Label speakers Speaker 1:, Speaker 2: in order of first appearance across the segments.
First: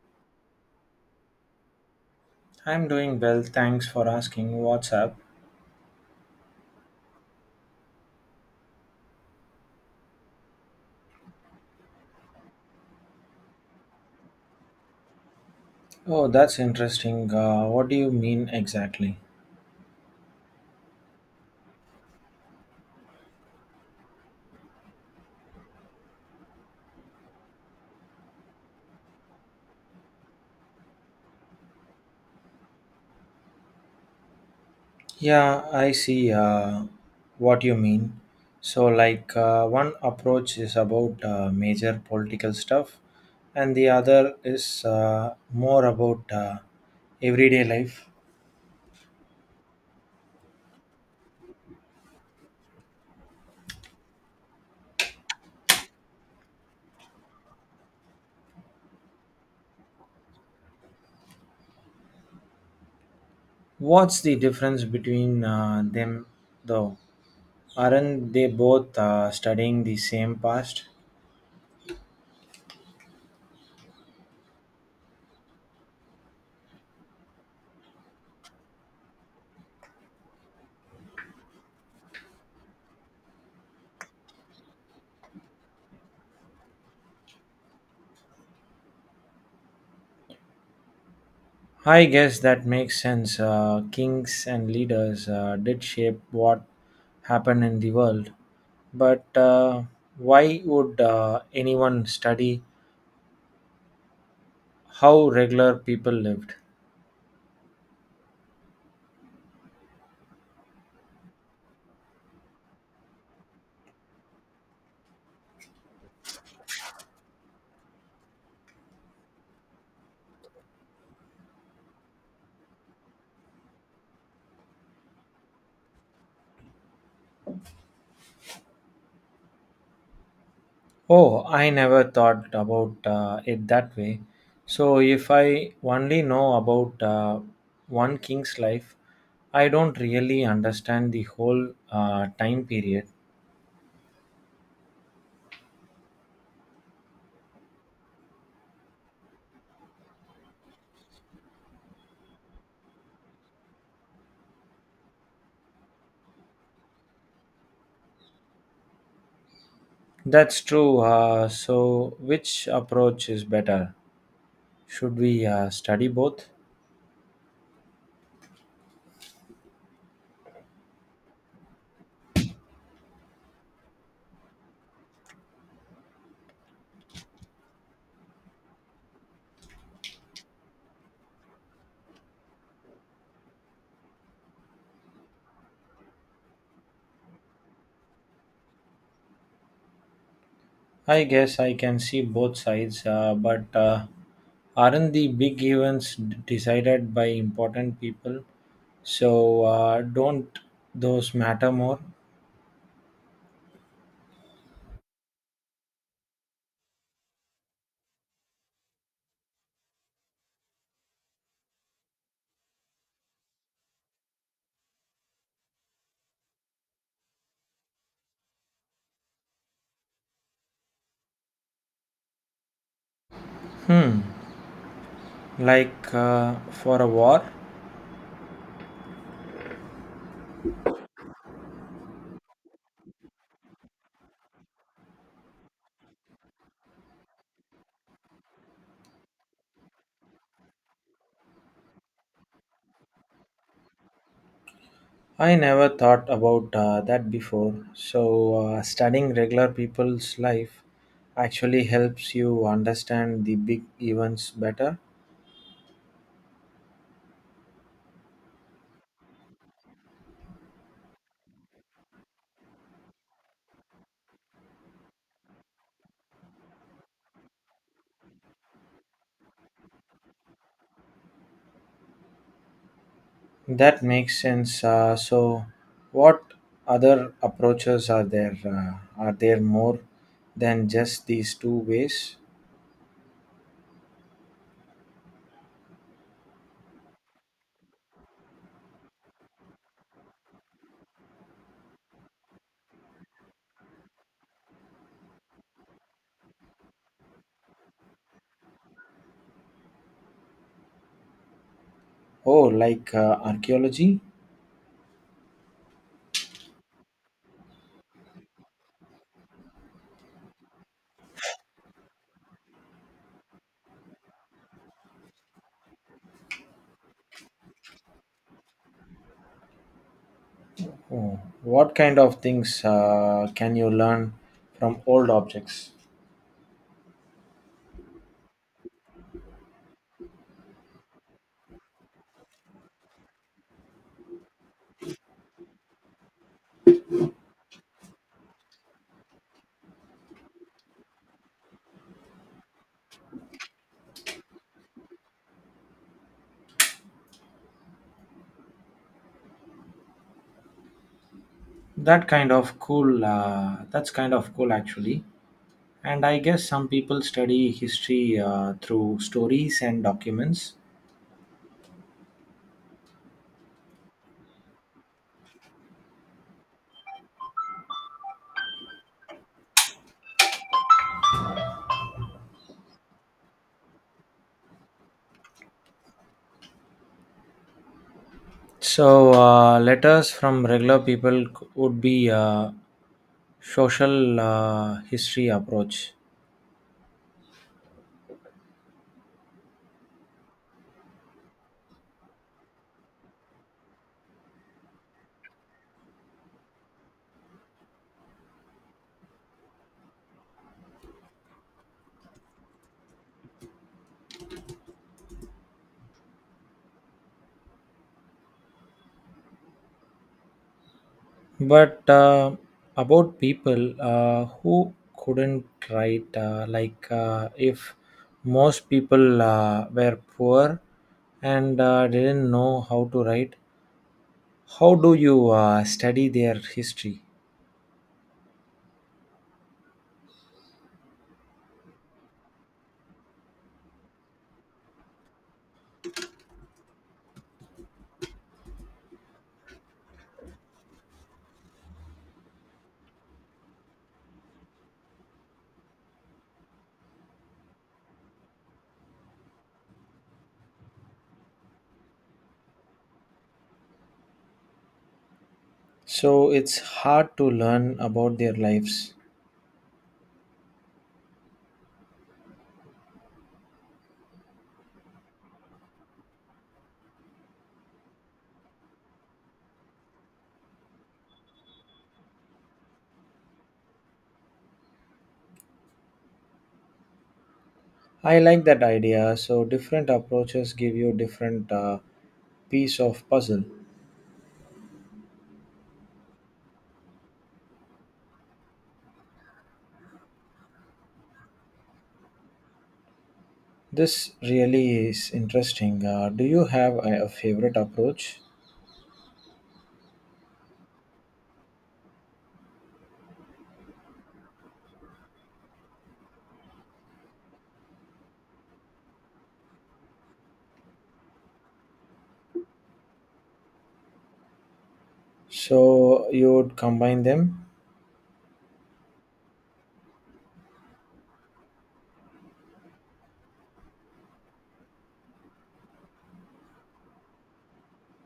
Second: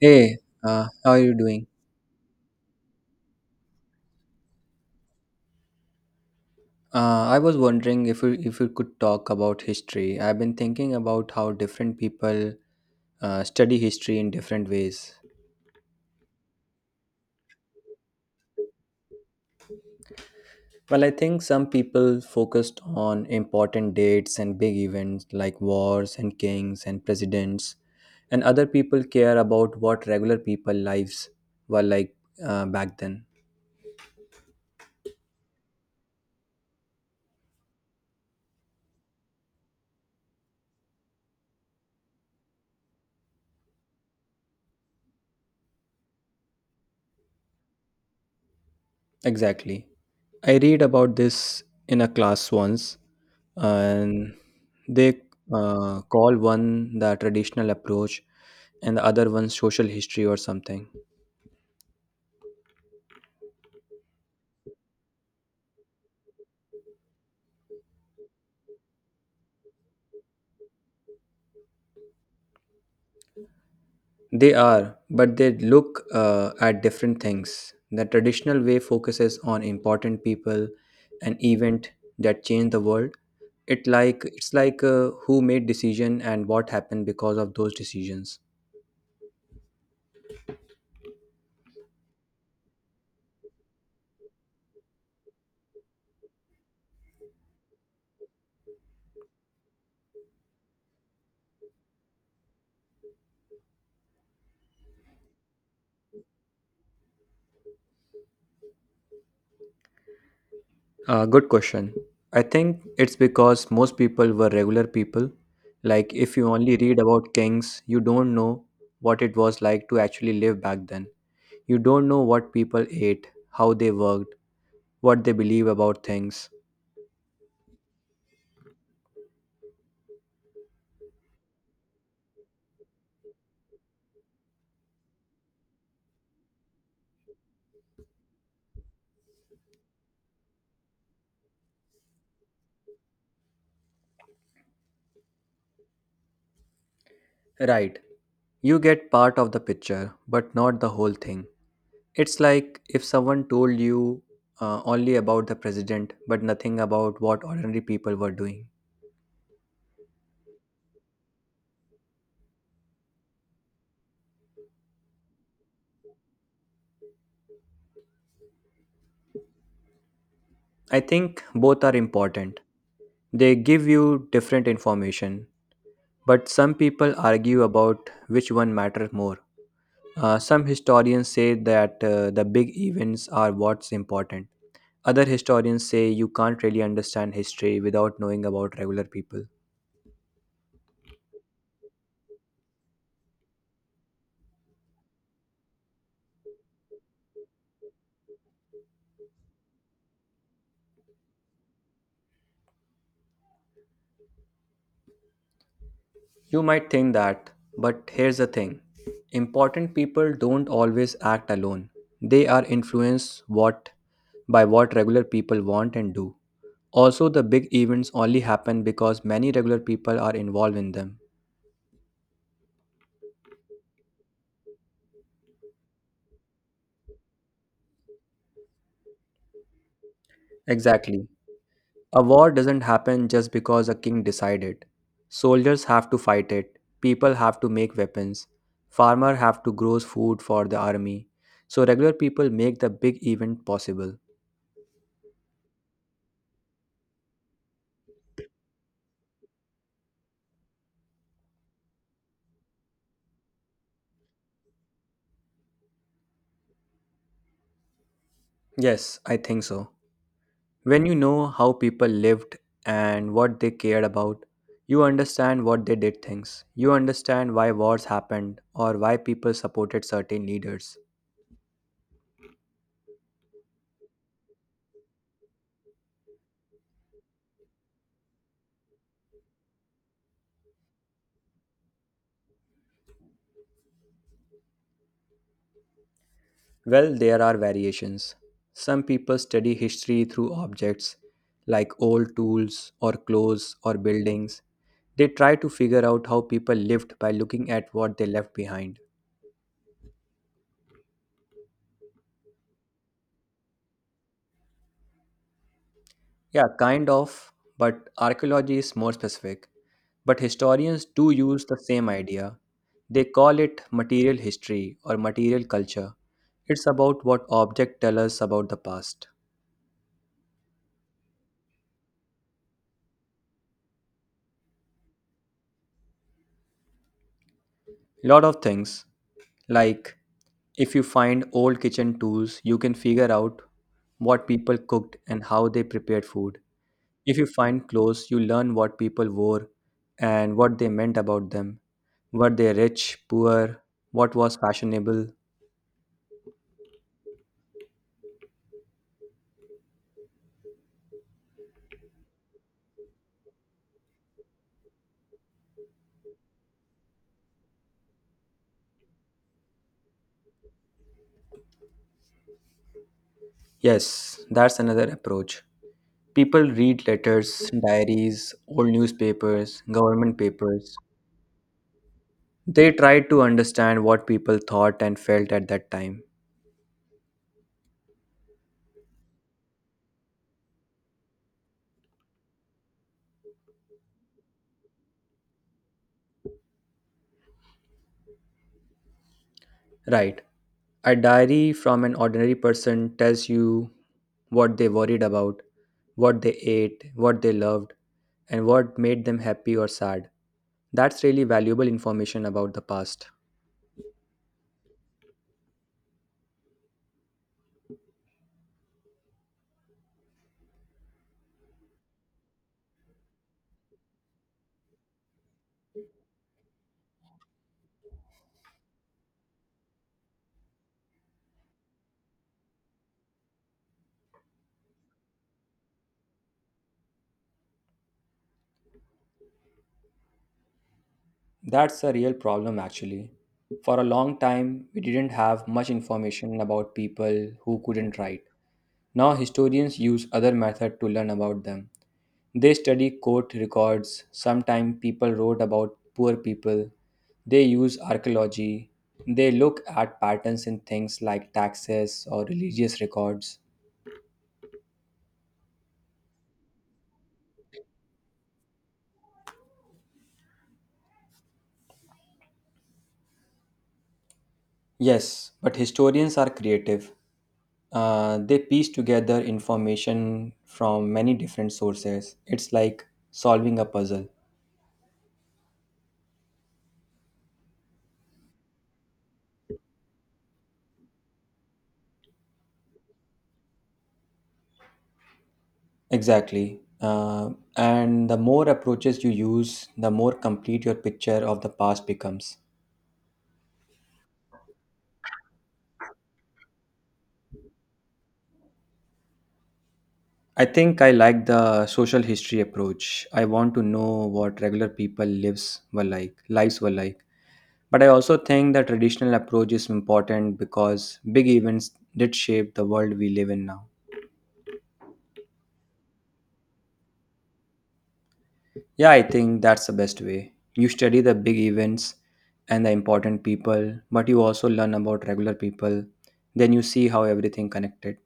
Speaker 1: Hey, how are you doing?
Speaker 2: I'm doing well, thanks for asking. What's up?
Speaker 1: I was wondering if we could talk about history. I've been thinking about how different people study history in different ways.
Speaker 2: Oh, that's interesting. What do you mean exactly?
Speaker 1: Well, I think some people focused on important dates and big events like wars and kings and presidents, and other people care about what regular people lives were like back then.
Speaker 2: Yeah, I see what you mean. So, like, one approach is about major political stuff, and the other is more about everyday life.
Speaker 1: Exactly. I read about this in a class once, and they call one the traditional approach and the other one social history or something.
Speaker 2: What's the difference between them, though? Aren't they both studying the same past?
Speaker 1: They are, but they look at different things. The traditional way focuses on important people and event that change the world. It's like who made decision and what happened because of those decisions.
Speaker 2: I guess that makes sense. Kings and leaders did shape what happened in the world. But why would anyone study how regular people lived?
Speaker 1: Good question. I think it's because most people were regular people. Like, if you only read about kings, you don't know what it was like to actually live back then. You don't know what people ate, how they worked, what they believe about things.
Speaker 2: Oh, I never thought about it that way. So, if I only know about one king's life, I don't really understand the whole time period.
Speaker 1: Right. You get part of the picture, but not the whole thing. It's like if someone told you only about the president, but nothing about what ordinary people were doing.
Speaker 2: That's true. So, which approach is better? Should we study both?
Speaker 1: I think both are important. They give you different information, but some people argue about which one matters more. Some historians say that the big events are what's important. Other historians say you can't really understand history without knowing about regular people.
Speaker 2: I guess I can see both sides, but aren't the big events decided by important people? So don't those matter more?
Speaker 1: You might think that, but here's the thing important people don't always act alone, they are influenced what by what regular people want and do. Also, the big events only happen because many regular people are involved in them.
Speaker 2: Hmm, like for a war?
Speaker 1: Exactly. A war doesn't happen just because a king decided. Soldiers have to fight it, people have to make weapons, farmer have to grow food for the army. So regular people make the big event possible.
Speaker 2: I never thought about that before. So, studying regular people's life actually helps you understand the big events better.
Speaker 1: Yes, I think so. When you know how people lived and what they cared about, you understand what they did things. You understand why wars happened or why people supported certain leaders.
Speaker 2: That makes sense. So, what other approaches are there? Are there more than just these two ways?
Speaker 1: Well, there are variations. Some people study history through objects like old tools or clothes or buildings. They try to figure out how people lived by looking at what they left behind.
Speaker 2: Oh, like archaeology?
Speaker 1: Yeah, kind of, but archaeology is more specific. But historians do use the same idea. They call it material history or material culture. It's about what objects tell us about the past.
Speaker 2: Oh, what kind of things can you learn from old objects?
Speaker 1: Lot of things. Like, if you find old kitchen tools, you can figure out what people cooked and how they prepared food. If you find clothes, you learn what people wore and what they meant about them. Were they rich, poor? What was fashionable?
Speaker 2: That kind of cool. That's kind of cool, actually. And I guess some people study history through stories and documents.
Speaker 1: Yes, that's another approach. People read letters, diaries, old newspapers, government papers. They try to understand what people thought and felt at that time.
Speaker 2: So, letters from regular people would be social history approach.
Speaker 1: Right. A diary from an ordinary person tells you what they worried about, what they ate, what they loved, and what made them happy or sad. That's really valuable information about the past.
Speaker 2: But about people who couldn't write, like if most people were poor and didn't know how to write, how do you study their history?
Speaker 1: That's a real problem, actually. For a long time, we didn't have much information about people who couldn't write. Now, historians use other methods to learn about them. They study court records. Sometimes people wrote about poor people. They use archaeology. They look at patterns in things like taxes or religious records.
Speaker 2: So, it's hard to learn about their lives.
Speaker 1: Yes, but historians are creative. They piece together information from many different sources. It's like solving a puzzle.
Speaker 2: I like that idea. So different approaches give you different piece of puzzle.
Speaker 1: Exactly. And the more approaches you use, the more complete your picture of the past becomes.
Speaker 2: This really is interesting. Do you have a favorite approach?
Speaker 1: I think I like the social history approach. I want to know what regular people lives were like, lives were like. But I also think the traditional approach is important because big events did shape the world we live in now.
Speaker 2: So you would combine them.
Speaker 1: Yeah, I think that's the best way. You study the big events and the important people, but you also learn about regular people. Then you see how everything connected.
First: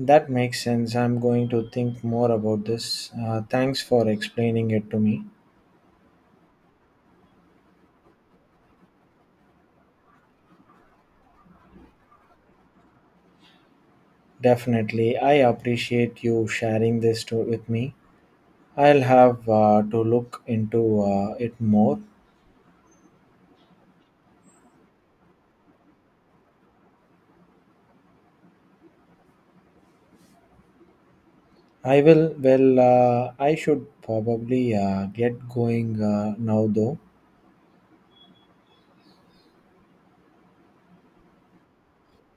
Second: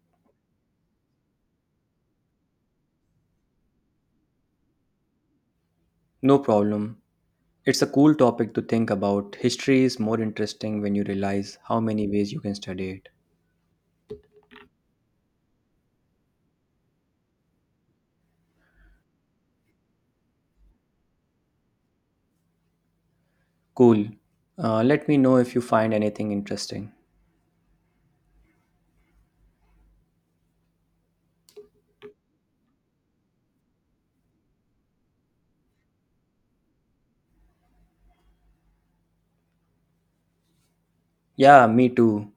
Speaker 2: That makes sense. I'm going to think more about this. Thanks for explaining it to me.
Speaker 1: No problem. It's a cool topic to think about. History is more interesting when you realize how many ways you can study it.
Speaker 2: Definitely, I appreciate you sharing this with me. I'll have to look into it more.
Speaker 1: Cool. Let me know if you find anything interesting.
Speaker 2: I will. Well, I should probably get going now, though.
Speaker 1: Yeah, me too.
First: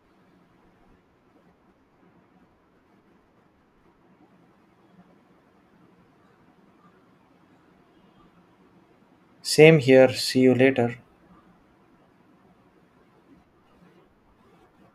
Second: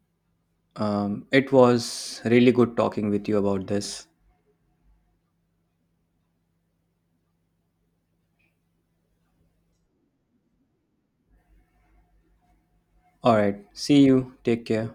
Speaker 1: It was really good talking with you about this.
Speaker 2: Same here. See you later.
Speaker 1: All right. See you. Take care.